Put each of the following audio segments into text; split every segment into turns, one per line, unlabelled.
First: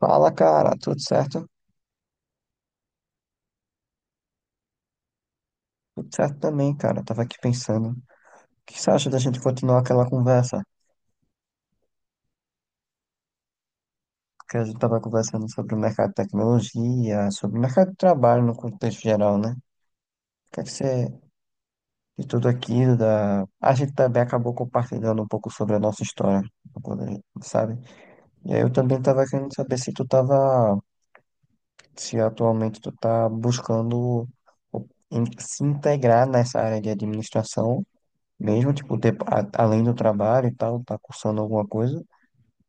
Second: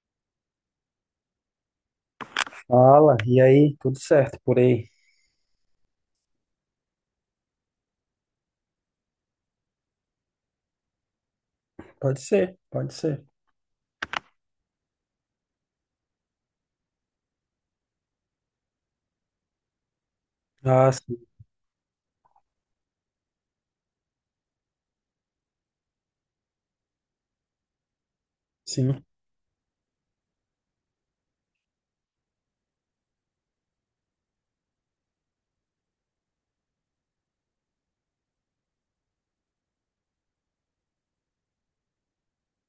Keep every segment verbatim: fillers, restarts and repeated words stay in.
Fala, cara, tudo certo?
Fala, e aí? Tudo certo por aí?
Tudo certo também, cara. Tava aqui pensando. O que você acha da gente continuar aquela conversa?
Pode ser, pode ser.
Que a gente tava conversando sobre o mercado de tecnologia, sobre o mercado de trabalho no contexto geral, né? O que é que
Ah, sim,
você, de tudo aquilo, da... a gente também acabou compartilhando um pouco sobre a nossa história, quando a gente- sabe? E aí eu também
sim.
tava querendo saber se tu tava, se atualmente tu tá buscando o- em- se integrar nessa área de administração mesmo, tipo, ter, a- além do trabalho e tal, tá cursando alguma coisa?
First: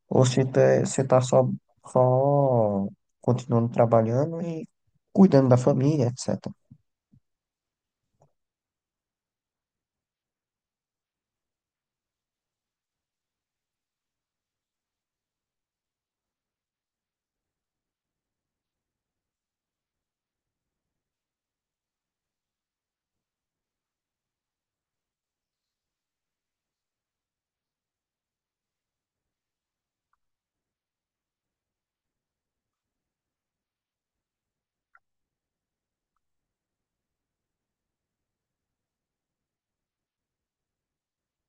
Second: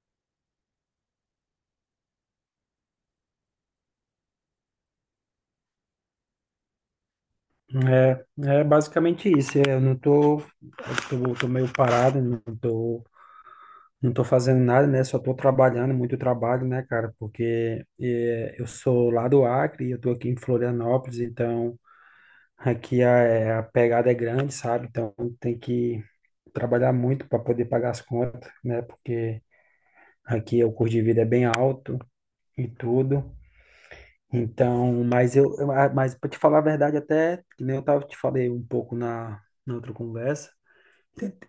Ou se tá, você tá só, só continuando trabalhando e cuidando da família, etcétera.
É, é basicamente isso. É, eu não tô, eu tô, tô meio parado, não tô, não tô fazendo nada, né? Só tô trabalhando, muito trabalho, né, cara? Porque é, eu sou lá do Acre, eu tô aqui em Florianópolis, então aqui a, é, a pegada é grande, sabe? Então tem que trabalhar muito para poder pagar as contas, né? Porque aqui o custo de vida é bem alto e tudo. Então, mas eu, eu- ah, mas para te falar a verdade, até que nem eu tava te falei um pouco na, na outra conversa,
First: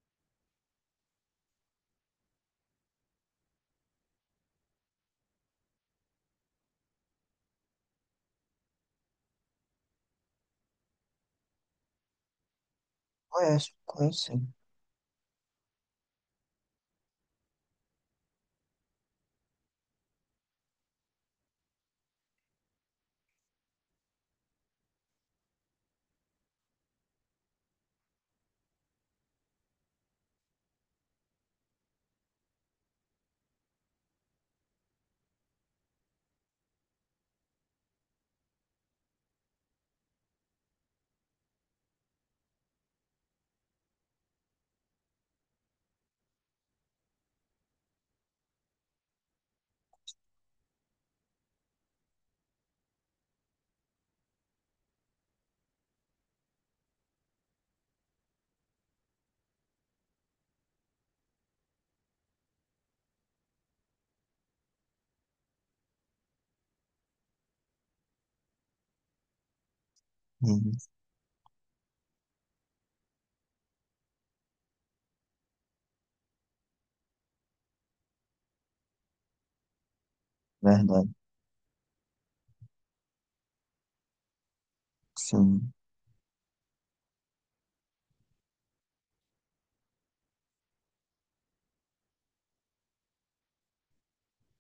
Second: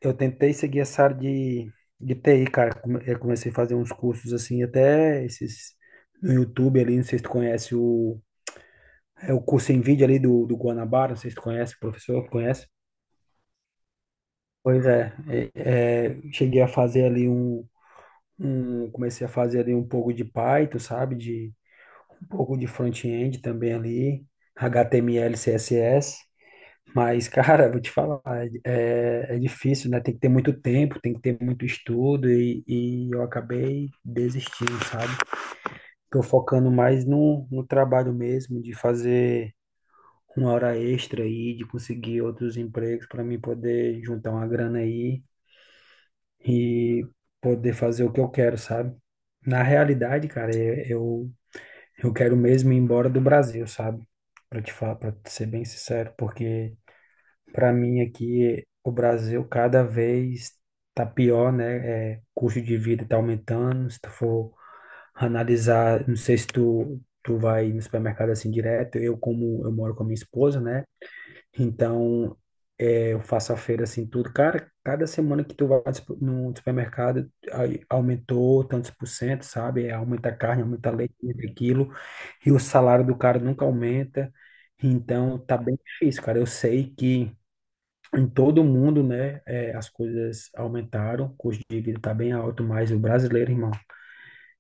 eu tentei seguir essa área de, de T I, cara. Come- Eu comecei a fazer uns cursos assim, até esses no YouTube ali, não sei se tu conhece o, é o curso em vídeo ali do, do Guanabara, não sei se tu conhece, o professor, conhece?
Conhece, conhece sim.
Pois é, é, é, cheguei a fazer ali um, um, comecei a fazer ali um pouco de Python, sabe? De um pouco de front-end também ali, H T M L, C S S. Mas, cara, vou te falar, é, é difícil, né? Tem que ter muito tempo, tem que ter muito estudo e, e eu acabei desistindo, sabe? Tô focando mais no, no trabalho mesmo, de fazer uma hora extra aí, de conseguir outros empregos para mim poder juntar uma grana aí e poder fazer o que eu quero, sabe? Na realidade, cara, eu, eu eu quero mesmo ir embora do Brasil, sabe? Para te falar, para ser bem sincero, porque para mim aqui, o Brasil cada vez tá pior, né? É, custo de vida tá aumentando. Se tu for analisar, não sei se tu, tu vai no supermercado assim direto. Eu, como eu moro com a minha esposa,
Hum,
né? Então, é, eu faço a feira assim tudo. Cara, cada semana que tu vai no supe- no supermercado, aí aumentou tantos por cento, sabe? É, aumenta a carne, aumenta a
verdade,
leite, aumenta aquilo. E o salário do cara nunca aumenta. Então, tá
sim.
bem difícil, cara. Eu sei que em todo o mundo, né, é, as coisas aumentaram, o custo de vida está bem alto, mas o brasileiro, irmão,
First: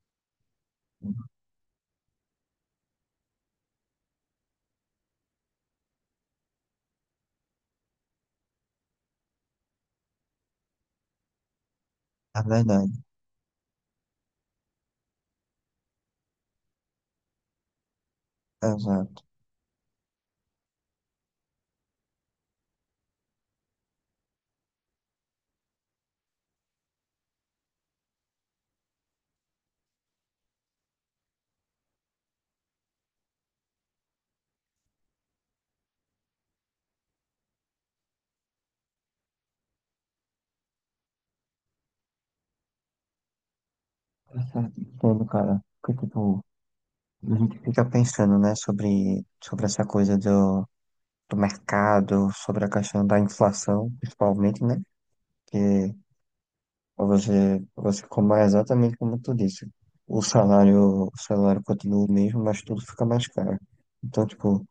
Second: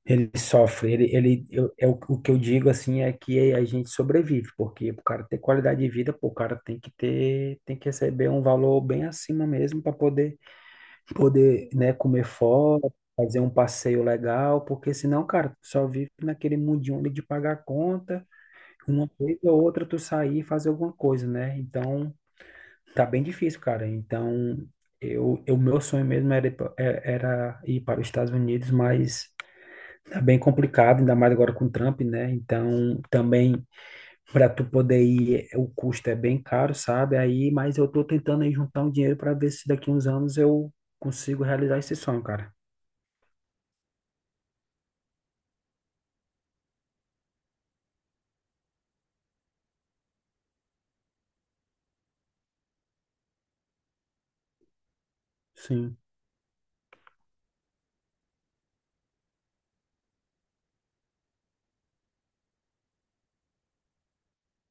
ele sofre, ele, ele eu, é o, o que eu digo, assim, é que a gente sobrevive, porque o cara ter qualidade de vida, pô, o cara tem que ter, tem que receber um valor bem acima mesmo para poder, poder, né, comer
É
fora,
verdade,
fazer um passeio legal, porque senão, cara, tu só vive naquele mundinho ali de pagar conta, uma
exato.
vez ou outra tu sair e fazer alguma coisa, né, então. Tá bem difícil, cara. Então, eu, eu meu sonho mesmo era ir, pa- é- era ir para os Estados Unidos, mas tá bem complicado, ainda mais agora com o Trump, né? Então, também para tu poder ir, é- o custo é bem caro, sabe? Aí, mas eu tô tentando aí juntar um dinheiro para ver se daqui uns anos eu consigo realizar esse sonho, cara.
Exato, entendo, cara. Porque, tipo, a gente fica pensando, né, sobre, sobre essa coisa do, do mercado, sobre a questão da inflação, principalmente, né?
Sim,
Você, você compara exatamente como tu disse. O salário, o salário continua o mesmo, mas tudo fica mais caro. Então, tipo,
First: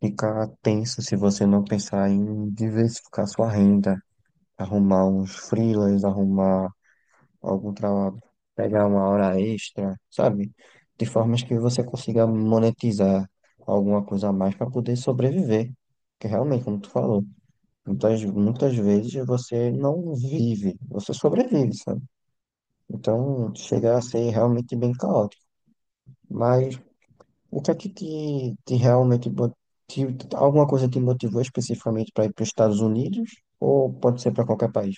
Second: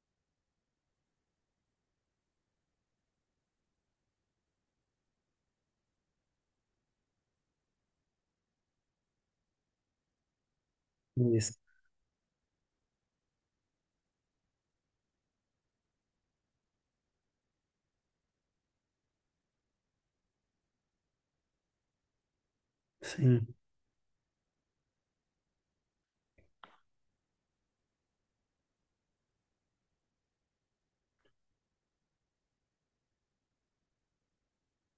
fica tenso se você não pensar em diversificar sua renda, arrumar uns freelas, arrumar algum trabalho, pegar uma hora extra, sabe? De formas
isso.
que você consiga monetizar alguma coisa a mais para poder sobreviver. Que realmente, como tu falou, muitas, muitas vezes você não vive, você sobrevive, sabe?
Sim.
Então, chega a ser realmente bem caótico. Mas o que é que te, te realmente mo- te, alguma coisa te motivou especificamente para ir para os Estados Unidos? Ou pode ser para qualquer país?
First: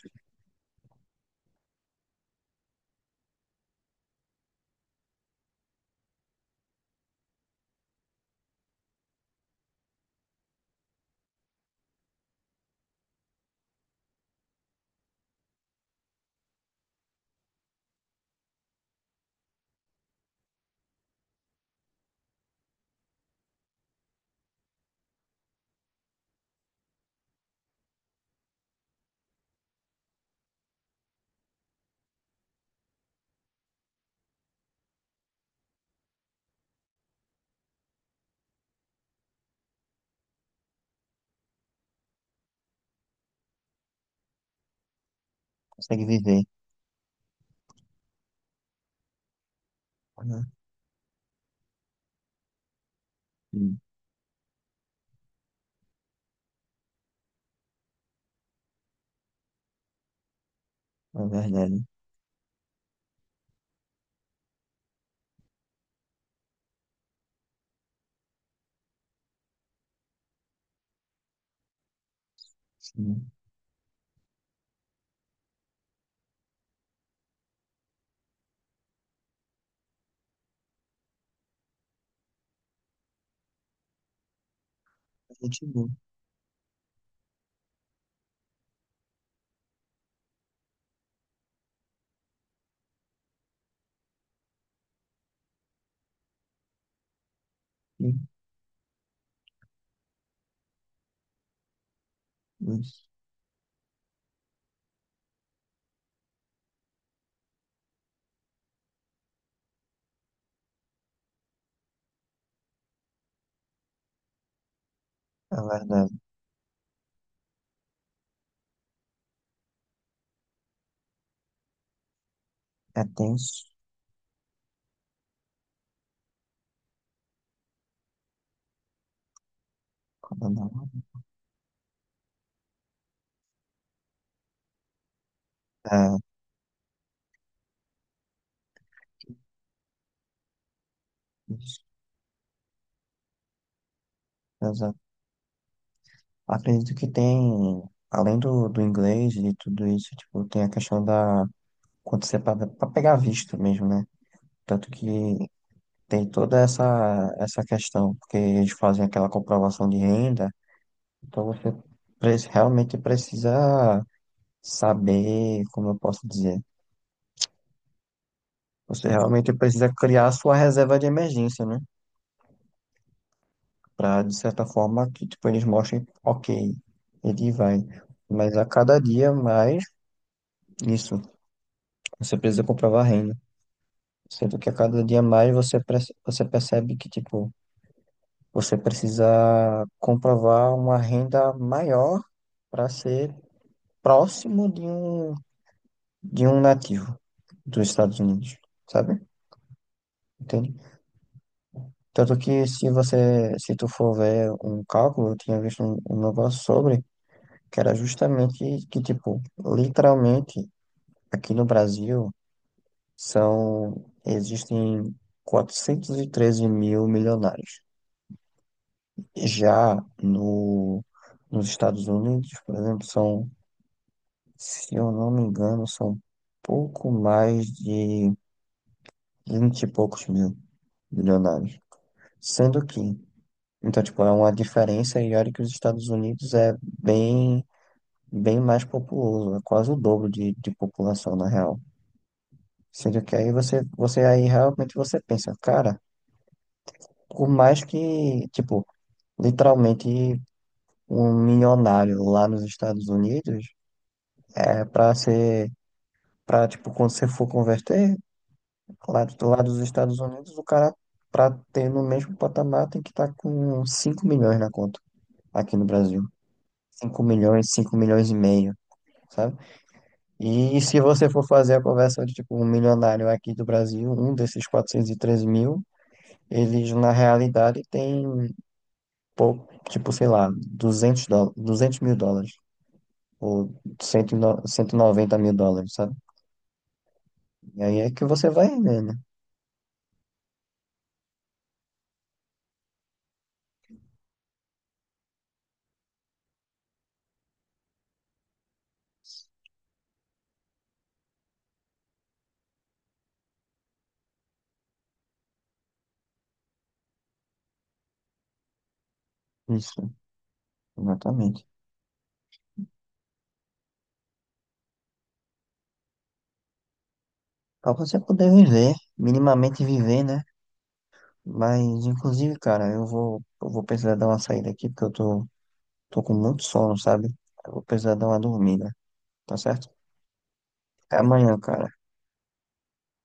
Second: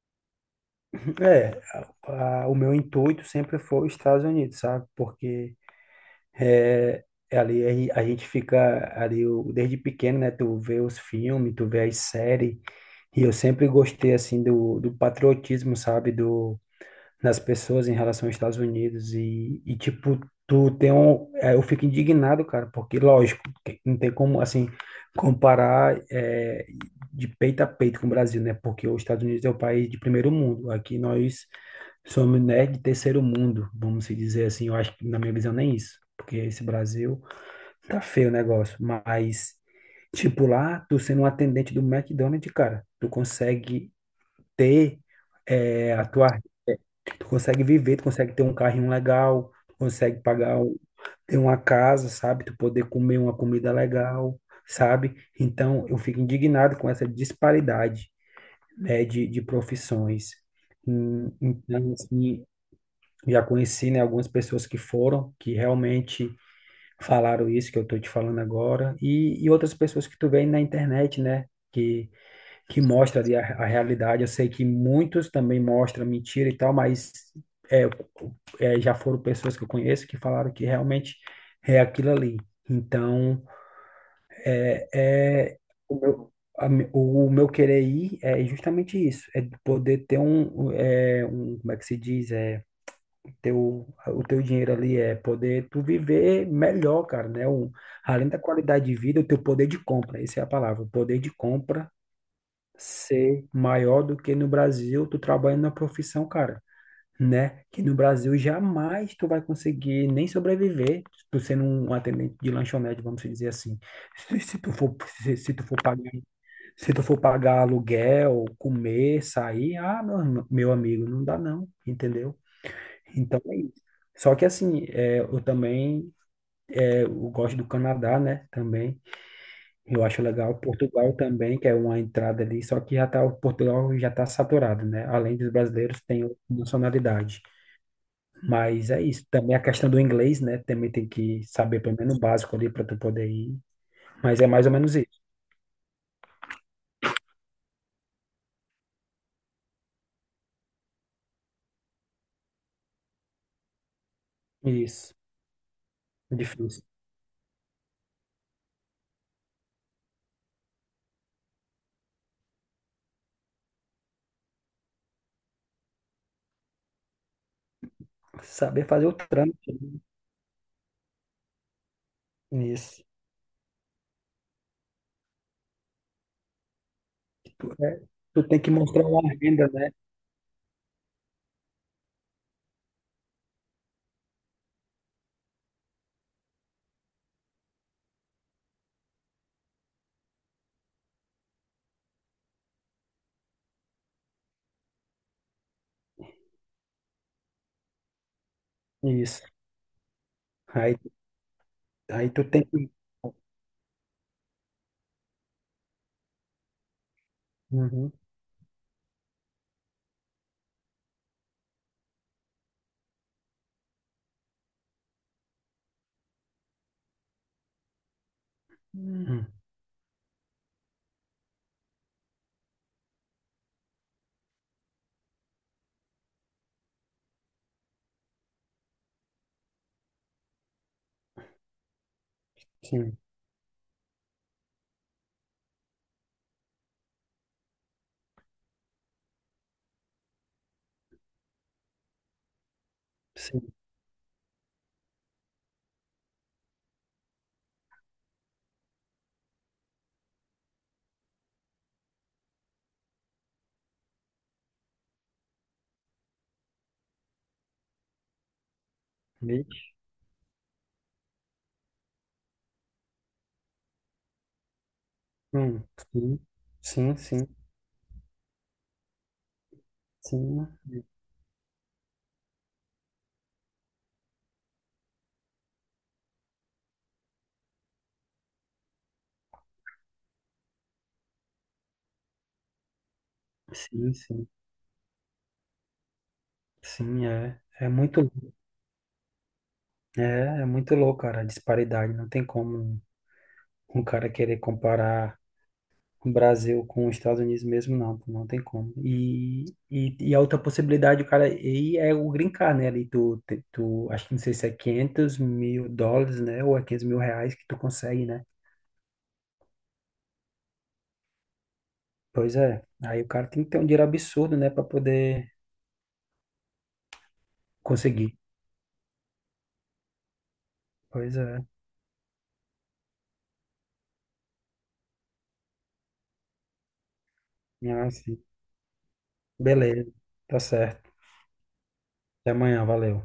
É, a- a- o meu intuito sempre foi os Estados Unidos, sabe? Porque É, é ali a gen- a gente fica ali, o- desde pequeno, né? Tu vê os filmes, tu vê as séries, e eu sempre gostei assim do, do patriotismo, sabe? Do, das pessoas em relação aos Estados Unidos e, e tipo, tu tem um, é, eu fico indignado, cara, porque lógico, que não tem como assim comparar é, de peito a peito com o Brasil, né? Porque os Estados Unidos é o país de primeiro mundo, aqui nós somos, né, de terceiro mundo, vamos se dizer assim. Eu acho que, na minha visão, nem isso. Porque esse Brasil tá feio o negócio. Mas, tipo, lá, tu sendo um atendente do McDonald's, cara, tu consegue ter é,
Consegue
a tua.
viver,
Tu consegue viver, tu consegue ter um carrinho legal, tu consegue
né?
pagar, um- ter uma casa, sabe? Tu poder comer uma comida
Sim,
legal, sabe? Então, eu fico indignado com essa disparidade, né, de, de profissões.
é
Hum,
verdade.
Então, assim, já conheci, né, algumas pessoas que foram, que realmente falaram isso que eu estou te falando agora, e, e outras pessoas que tu vê na internet, né, que, que mostra
Sim,
ali a, a realidade. Eu sei que muitos também mostram mentira e tal, mas é, é, já foram pessoas que eu conheço que falaram que realmente é aquilo ali. Então,
é
é,
muito bom.
o meu, a me- o meu querer ir é justamente isso, é poder ter um, é, um, como é que se diz? É, teu, o teu dinheiro ali é poder tu viver melhor, cara, né? O,
Sim,
além da qualidade de vida, o teu poder de compra, essa é a palavra, o poder de compra
isso.
ser maior do que no Brasil, tu trabalhando na profissão, cara, né? Que no Brasil jamais tu vai conseguir nem sobreviver, tu sendo um atendente de lanchonete, vamos dizer assim. Se, se tu for, se, se
É
tu for
verdade.
pagar, se tu for pagar aluguel, comer, sair, ah, meu, meu amigo, não dá não, entendeu?
É
Então é
tenso.
isso. Só que assim, é, eu também é, eu gosto do Canadá, né? Também. Eu acho
Quando
legal.
não.
Portugal também, que é uma entrada ali, só que já tá, o Portugal já está saturado, né? Além dos brasileiros,
É,
tem outra nacionalidade. Mas é isso. Também a questão do inglês, né? Também tem que saber
isso.
pelo menos o básico ali para tu poder ir. Mas é mais ou menos
Exato.
isso.
Acredito que tem, além do, do inglês e de tudo isso, tipo, tem a questão da, quando você para pegar visto mesmo, né? Tanto
Isso.
que tem
É
toda
difícil.
essa, essa questão, porque eles fazem aquela comprovação de renda, então você pre- realmente precisa saber, como eu posso dizer,
Saber fazer
você
o
realmente
trâmite,
precisa criar a sua reserva de emergência, né?
né? Isso.
Para, de certa forma, que tipo, eles mostrem, ok, ele
Tu,
vai.
é, tu
Mas
tem
a
que
cada
mostrar uma
dia
renda,
mais,
né?
isso, você precisa comprovar a renda. Sendo que a cada dia mais você, perce- você percebe que, tipo, você precisa comprovar uma renda maior para ser próximo de um, de um nativo dos Estados Unidos, sabe?
Isso.
Entende?
Aí, aí
Tanto
tu tem
que se
que.
você, se tu for ver um cálculo, eu tinha visto um, um negócio sobre, que era
Uhum.
justamente que, tipo, literalmente, aqui no Brasil, são, existem quatrocentos e treze mil milionários.
Hum,
Já no, nos Estados Unidos, por exemplo, são, se eu não me engano, são pouco mais de vinte e poucos mil bilionários. Sendo que,
sim,
então, tipo, é uma diferença e olha que os Estados Unidos é bem, bem mais populoso, é quase o dobro de, de população, na real. Sendo que aí
sim,
você, você aí realmente você pensa, cara, por mais que, tipo, literalmente um milionário lá nos Estados Unidos é pra ser, pra, tipo, quando você for converter, lá, do- lá
meio.
dos Estados Unidos, o cara, pra ter no mesmo patamar, tem que estar com cinco milhões na conta aqui
Hum,
no Brasil.
sim, sim,
Cinco
sim,
milhões, cinco milhões e meio, sabe?
sim,
E se você for fazer a conversão de, tipo, um milionário aqui do Brasil, um desses quatrocentos e treze mil, eles, na realidade, tem pouco, tipo, sei lá, duzentos dó- duzentos mil dólares, ou cento
sim,
cento e
sim,
no- cento e noventa mil dólares, sabe?
sim, é,
E
é
aí é que
muito,
você vai ver, né?
é, é muito louco, cara, a disparidade, não tem como um cara querer comparar o Brasil com os Estados Unidos mesmo, não, pô, não tem como, e, e, e a outra possibilidade, o cara, e é o green card, né, ali tu, te- tu, acho que não sei se é quinhentos mil dólares, né, ou é quinhentos mil reais que tu consegue, né,
Isso, exatamente.
pois é, aí o cara tem que ter um dinheiro absurdo, né, pra poder
Pra você
conseguir.
poder viver, minimamente viver, né?
Pois é.
Mas, inclusive, cara, eu vou, eu vou precisar dar uma saída aqui, porque eu tô tô com muito sono, sabe? Eu vou
Ah,
precisar dar uma
sim.
dormida, tá certo?
Beleza. Tá certo.
Até amanhã, cara.
Até amanhã. Valeu.